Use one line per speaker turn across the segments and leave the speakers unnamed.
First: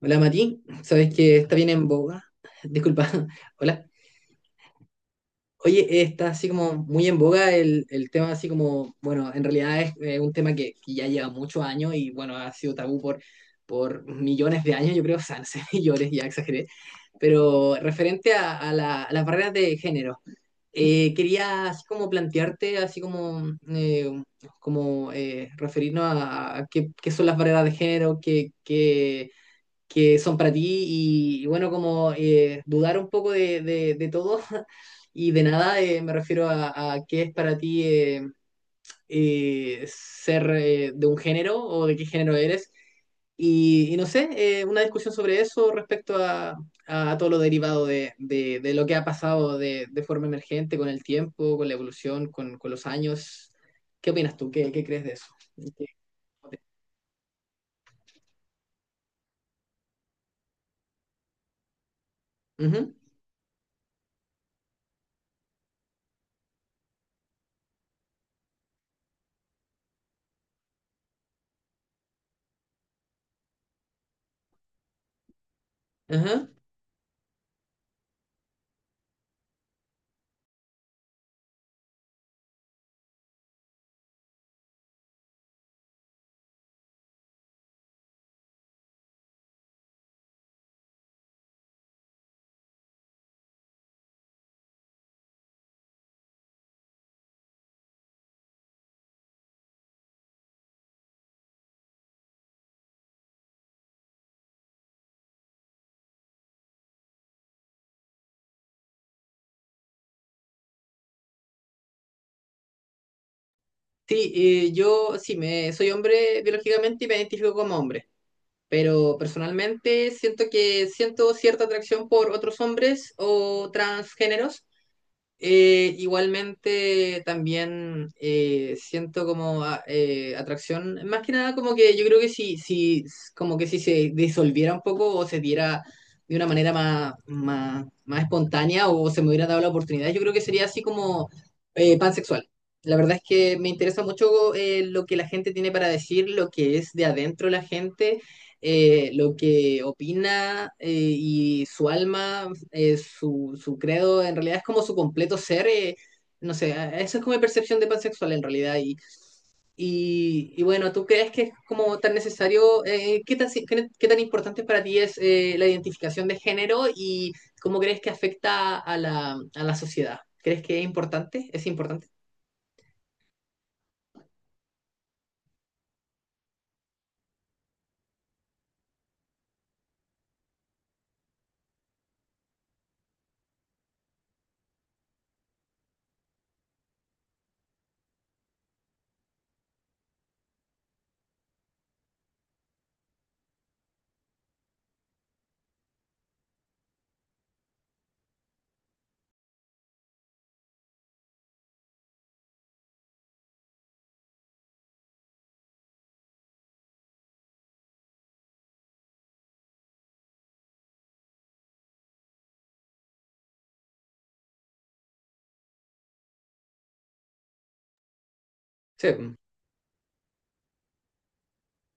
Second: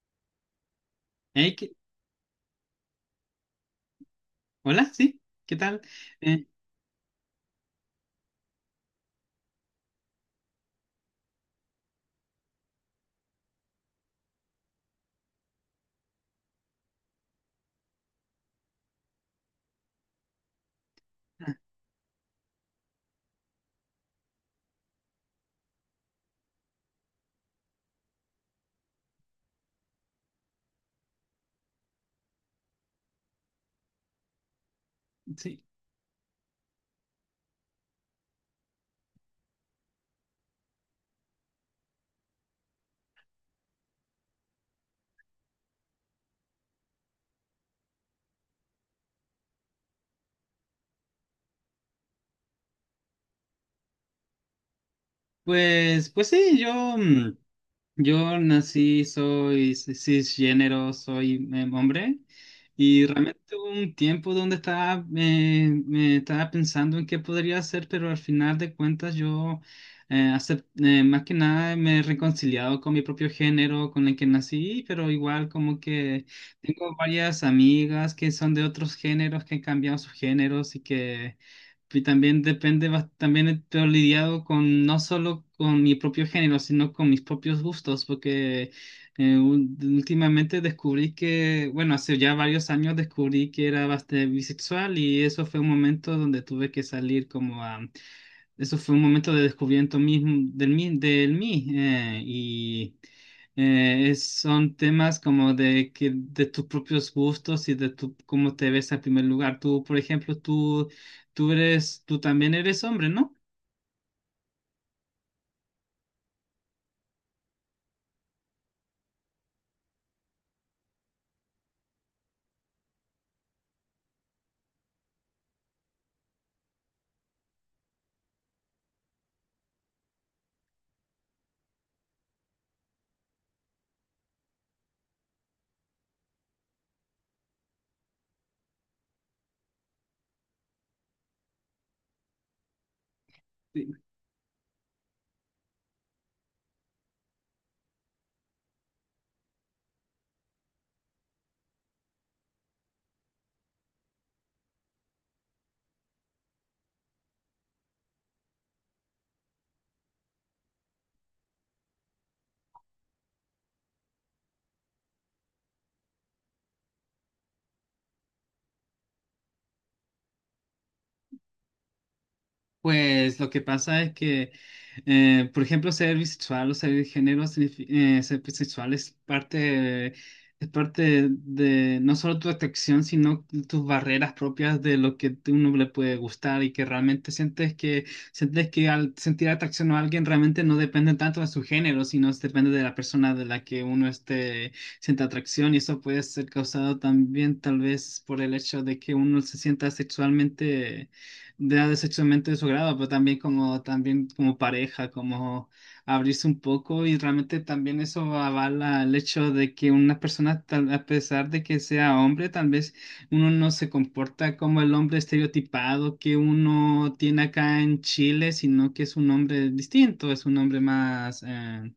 Hola Mati, sabes que está
Hey,
bien en boga. Disculpa, hola.
hola, sí, ¿qué tal?
Oye, está
Eh,
así como muy en boga el tema, así como, bueno, en realidad es un tema que ya lleva muchos años y bueno, ha sido tabú por millones de años, yo creo, o sea, no sé, millones, ya exageré, pero referente a, a las barreras de género,
ah,
quería así como plantearte, así como, referirnos a qué, qué son las barreras de género, que son para ti y bueno, como dudar un poco de todo y de
sí,
nada, me refiero a qué es para ti ser de un género o de qué género eres. Y no sé, una discusión sobre eso respecto a todo lo derivado de lo que ha pasado de forma emergente con el tiempo, con la evolución, con los años. ¿Qué opinas tú? ¿Qué crees de eso? ¿Qué-
pues sí, yo, yo nací, soy cisgénero, soy hombre.
Ujú,
Y realmente hubo un tiempo donde estaba, me estaba pensando en qué podría hacer, pero al final de cuentas yo, más que nada, me he reconciliado con mi propio género, con el que nací, pero igual como que
ajá.
tengo varias amigas que son de otros géneros, que han cambiado sus géneros. Y que y también depende, también estoy lidiado con no solo con mi propio género, sino con mis propios gustos, porque últimamente descubrí que, bueno, hace ya varios años descubrí que era bastante bisexual, y eso fue un momento donde tuve que salir como a, eso fue un momento de descubrimiento mismo del mí, del mí, y son temas como de que de tus propios gustos y de tu, cómo te ves en primer lugar. Tú, por ejemplo, tú eres, tú también eres hombre, ¿no?
Sí, yo sí, me, soy hombre biológicamente y me identifico como hombre, pero personalmente siento que siento cierta atracción por otros hombres o transgéneros, igualmente también siento como atracción, más que nada como que yo creo que como que si se disolviera un poco o se diera de una manera más espontánea o se me hubiera dado la oportunidad, yo creo que sería así como pansexual. La verdad es que me interesa mucho lo que la gente tiene para decir, lo que es de adentro la gente lo que opina y su alma, su credo, en realidad es como su completo ser. No sé, a- esa es como mi percepción de pansexual en realidad. Y bueno, ¿tú crees que es como tan necesario? ¿Qué tan, si- qué tan importante para ti es la identificación de género y cómo crees que afecta a a la sociedad? ¿Crees que es importante? ¿Es importante?
Pues lo que pasa es que, por ejemplo, ser bisexual o ser de género, ser bisexual es parte de no solo tu atracción, sino tus barreras propias de lo que uno le puede gustar, y que realmente sientes que al sentir atracción a alguien realmente no depende tanto de su género, sino depende de la persona de la que uno esté, sienta atracción. Y eso puede ser causado también tal vez por el hecho de que uno se sienta sexualmente de sexualmente de su grado, pero también como pareja, como abrirse un poco. Y realmente también eso avala el hecho de que una persona, a pesar de que sea hombre, tal vez uno no se comporta como el hombre estereotipado que uno tiene acá en Chile, sino que es un
Sí.
hombre distinto, es un hombre más...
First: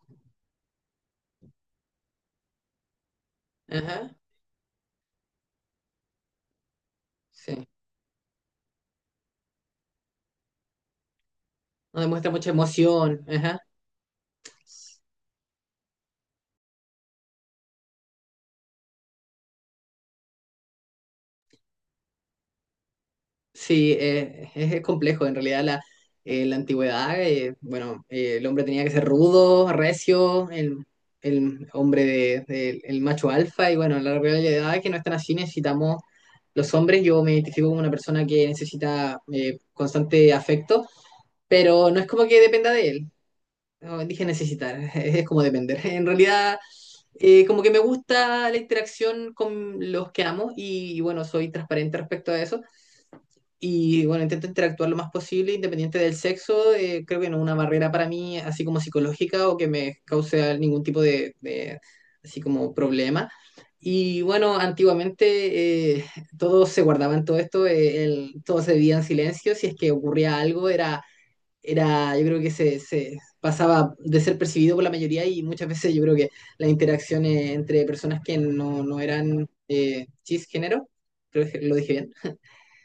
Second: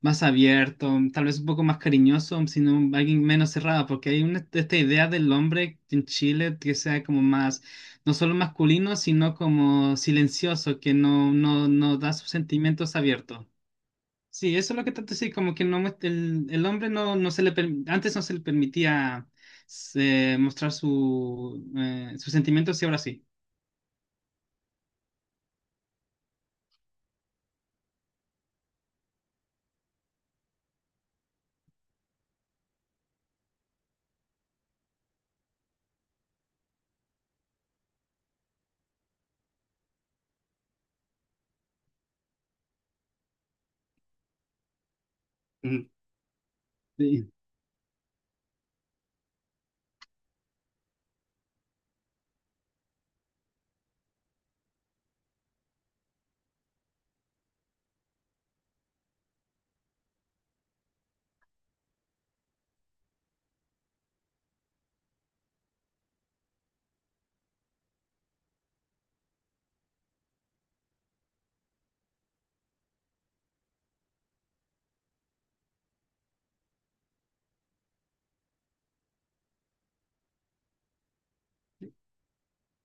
más abierto, tal vez un poco más cariñoso, sino alguien menos cerrado, porque
Ajá.
hay una, esta idea del hombre en Chile que sea como más,
Sí.
no solo masculino, sino como silencioso, que no
No
da sus
demuestra mucha
sentimientos
emoción.
abiertos.
Ajá.
Sí, eso es lo que trato de decir, como que no, el hombre no, no se le, antes no se le permitía mostrar su, sus sentimientos, y ahora sí.
Sí, es complejo. En realidad, la antigüedad, bueno, el hombre tenía que ser rudo, recio, el hombre de- el macho alfa, y bueno, la realidad es que no están así. Necesitamos los hombres. Yo me identifico como una persona que necesita constante afecto, pero no es como que dependa de él. No, dije necesitar, es como depender.
Ujú.
En realidad,
Sí,
como que me gusta la interacción con los que amo, y bueno, soy transparente respecto a eso. Y bueno, intento interactuar lo más posible, independiente del sexo. Creo que no es una barrera para mí, así como psicológica o que me cause ningún tipo de así como problema. Y bueno, antiguamente todo se guardaban todo esto, el- todo se vivía en silencio. Si es que ocurría algo, yo creo que se pasaba de ser percibido por la mayoría y muchas veces yo creo que las interacciones entre personas que no eran cisgénero, creo que lo dije bien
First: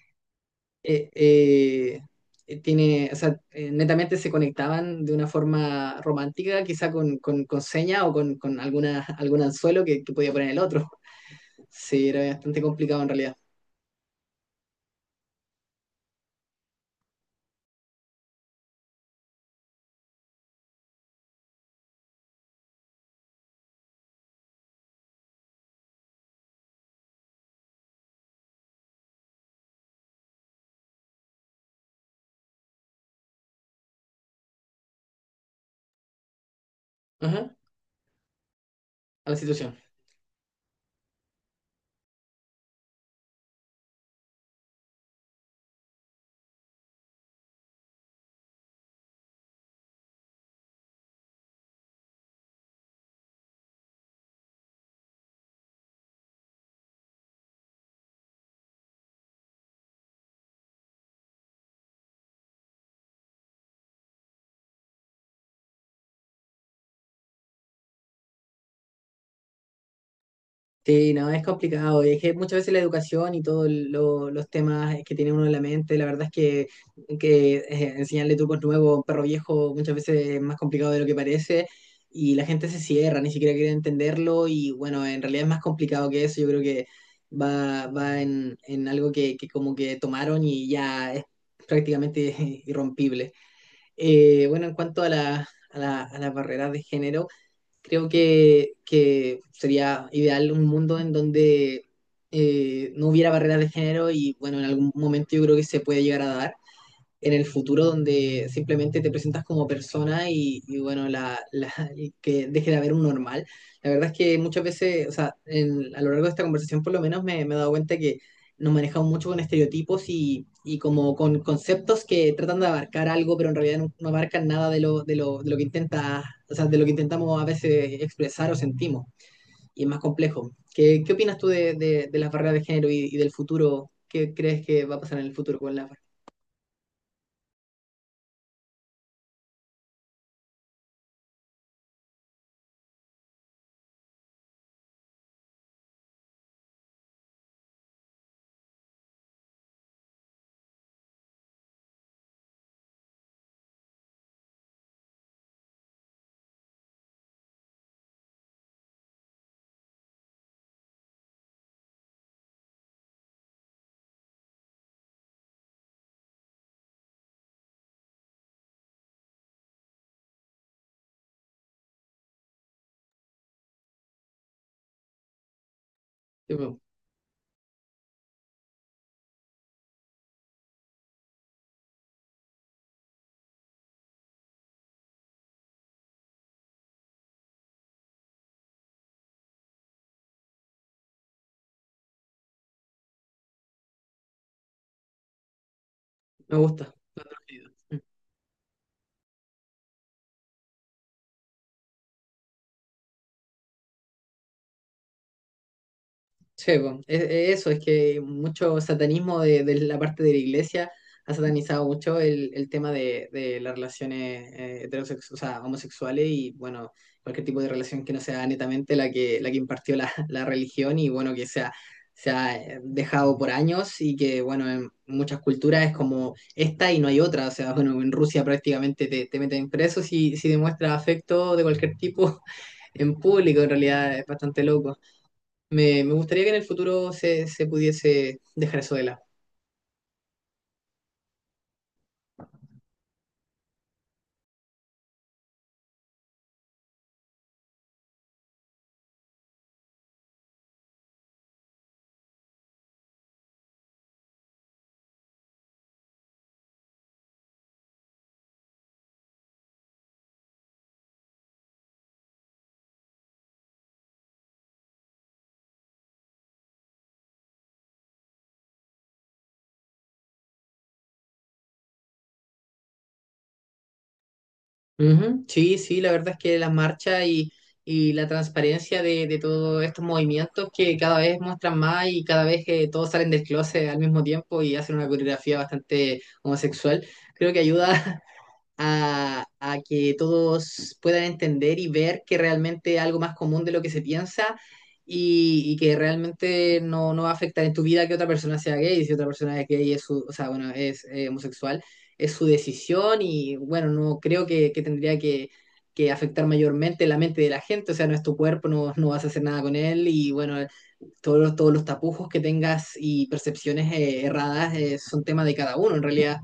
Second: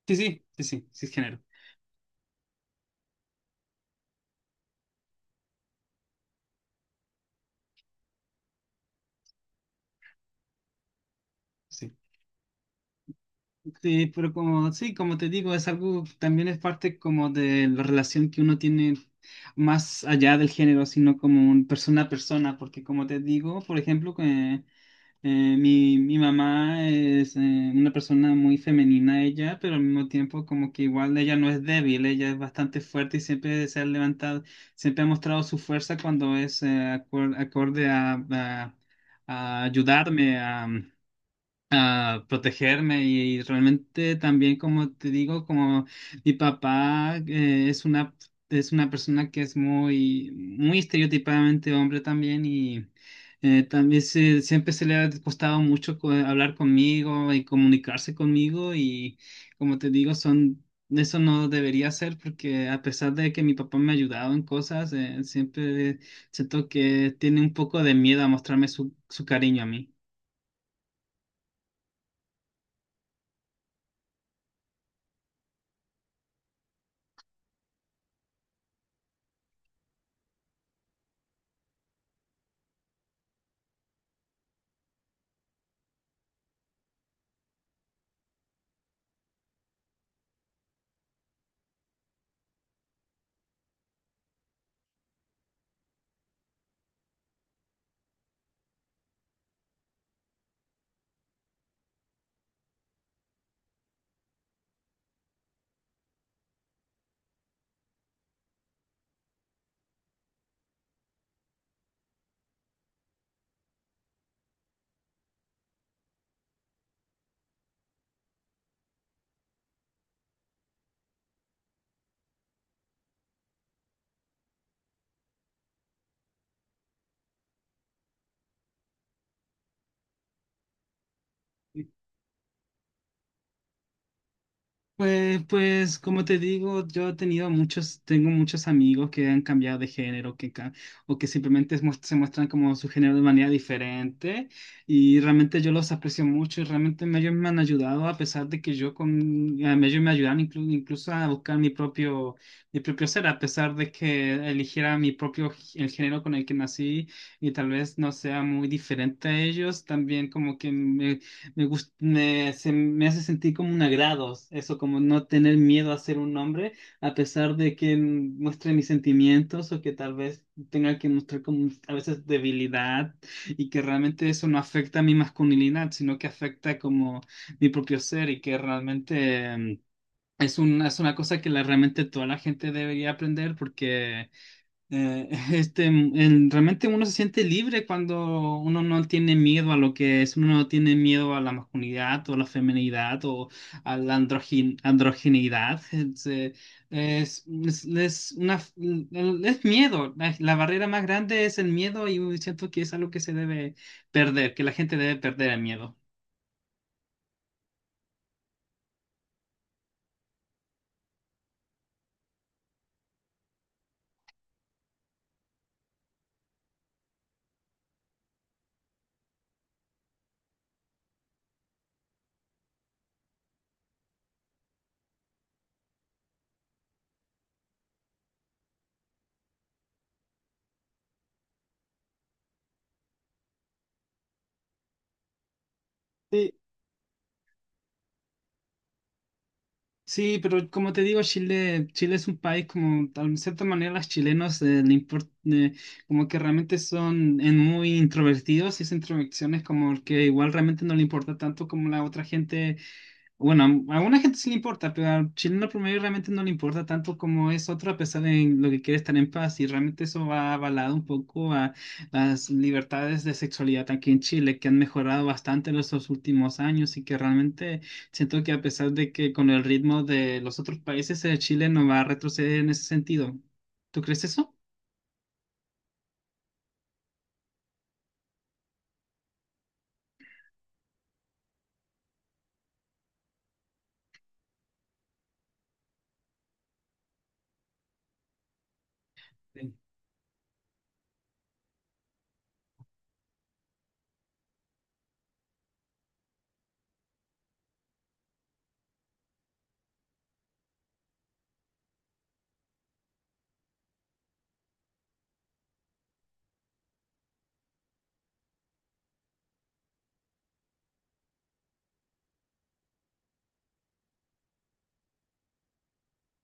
sí, sí, sí, sí, sí,
eh,
es género.
eh, tiene, o sea, netamente se conectaban de una forma romántica, quizá con seña o con alguna, algún anzuelo que podía poner el otro.
Sí.
Sí, era bastante complicado en realidad.
Sí, pero como, sí, como te digo, es algo, también es parte como de la relación que uno tiene más allá del género, sino como un persona a persona, porque como te digo, por ejemplo, que mi, mi mamá es una persona muy femenina ella, pero al mismo tiempo como que igual ella no es débil, ella es bastante fuerte y siempre se ha levantado, siempre ha mostrado su fuerza cuando es
Ajá,
acorde
a la
a
situación.
ayudarme, protegerme. Y realmente también como te digo como mi papá es una persona que es muy muy estereotipadamente hombre también. Y siempre se le ha costado mucho hablar conmigo y comunicarse conmigo. Y como te digo son, eso no debería ser porque a pesar de que mi papá me ha ayudado en cosas siempre siento que tiene un poco de miedo a mostrarme su, su cariño a mí.
Sí, no, es complicado. Es que muchas veces la educación y todos los temas que tiene uno en la mente, la verdad es que enseñarle trucos nuevos a un perro viejo muchas veces es más complicado de lo que parece y la gente se cierra, ni siquiera quiere entenderlo y bueno, en realidad es más complicado que eso. Yo creo que va en algo que como que tomaron y ya es prácticamente irrompible. Bueno, en cuanto a las barreras de género. Creo que sería ideal un mundo en donde no hubiera barreras de género y bueno, en algún momento yo creo que se puede llegar a dar en el futuro donde simplemente te presentas como persona y bueno, y que deje de haber un normal. La verdad es que muchas veces, o sea, en- a lo largo de esta conversación por lo menos me, me he dado cuenta que nos manejamos mucho con estereotipos y como con conceptos que tratan de abarcar algo, pero en realidad no, no abarcan nada de lo que intenta, o sea, de lo que intentamos a veces expresar o sentimos. Y es más complejo. ¿Qué opinas tú de las barreras de género y del futuro? ¿Qué crees que va a pasar en el
Pues,
futuro con las
pues,
barreras?
como te digo, yo he tenido muchos, tengo muchos amigos que han cambiado de género, o que simplemente es se muestran como su género de manera diferente, y realmente yo los aprecio mucho, y realmente ellos me han ayudado, a pesar de que yo con, a mí ellos me ayudaron incluso a buscar mi propio ser, a pesar de que eligiera mi propio, el género con el que nací, y tal vez no sea muy diferente a ellos, también como que se me hace sentir como un agrado, eso como no tener miedo a ser un hombre, a pesar de que muestre mis sentimientos o que tal vez tenga que mostrar como a veces debilidad, y que realmente eso no afecta a mi masculinidad, sino que afecta como mi propio ser. Y que realmente es un es una cosa que la, realmente toda la gente debería aprender porque este, realmente uno se siente libre cuando uno no tiene miedo a lo que es, uno no tiene miedo a la masculinidad o la feminidad o a la androgineidad.
Me gusta. Lo he traído.
Es una, es miedo. La barrera más grande es el miedo, y siento que es algo que se debe perder, que la gente debe perder el miedo.
Sí, po. E- e- eso es que mucho satanismo de la parte de la iglesia ha satanizado mucho el tema de las relaciones heterosexuales, o sea, homosexuales y bueno, cualquier tipo de relación que no sea netamente la que impartió la religión y bueno, que sea, se ha dejado por años y que bueno, en muchas culturas es como esta y no hay otra, o sea, bueno, en Rusia prácticamente te meten preso si demuestras afecto de cualquier tipo en público, en realidad es bastante loco. Me gustaría que en el futuro se pudiese dejar eso de lado.
Sí, pero como te digo, Chile, Chile es un país como, de cierta manera, los chilenos le import- como que realmente son en muy introvertidos, y esa introversión es como que igual realmente no le importa tanto como la otra gente. Bueno, a alguna gente sí le importa, pero al chileno promedio realmente no le importa tanto como es otro, a pesar de lo que quiere estar en paz. Y realmente eso va avalado un poco a las libertades de sexualidad aquí en Chile, que han mejorado bastante en estos últimos años, y que realmente siento que a pesar de que con el ritmo de los otros países, Chile no va a retroceder en ese sentido. ¿Tú crees eso?
Ujú, sí, sí, la verdad es que las marchas y la transparencia de todos estos movimientos que cada vez muestran más y cada vez que todos salen del closet al mismo tiempo y hacen una coreografía bastante homosexual, creo que ayuda a que todos puedan entender y ver que realmente es algo más común de lo que se piensa y que realmente no va a afectar en tu vida que otra persona sea gay. Si otra persona es gay, es su- o sea, bueno, es homosexual, es su decisión y bueno, no creo que tendría que afectar mayormente la mente de la gente, o sea, no es tu cuerpo, no vas a hacer nada con él y bueno, todos los tapujos que tengas y percepciones erradas son tema de cada uno, en realidad.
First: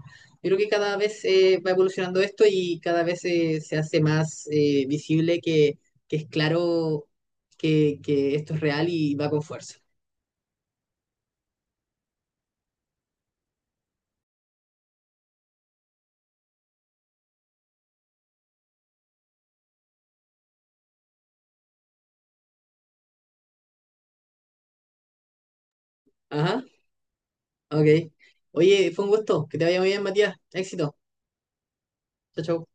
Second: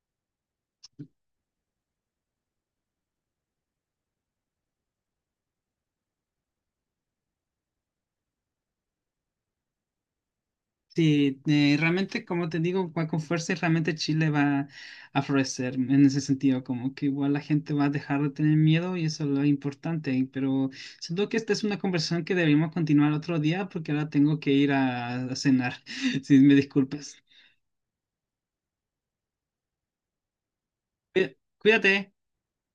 Yo creo que cada vez va evolucionando esto y cada vez se hace más visible que es claro que esto es real y va con fuerza.
Sí, realmente, como te digo, va con fuerza y realmente Chile va a florecer en ese sentido, como que igual la gente va a dejar de tener miedo y eso es lo importante, pero siento que esta es una conversación que deberíamos continuar otro día porque ahora tengo que ir a cenar, si me
Ajá,
disculpas.
ok. Oye, fue un gusto. Que te vaya muy bien, Matías. Éxito.
Cuídate.
Chao, chao.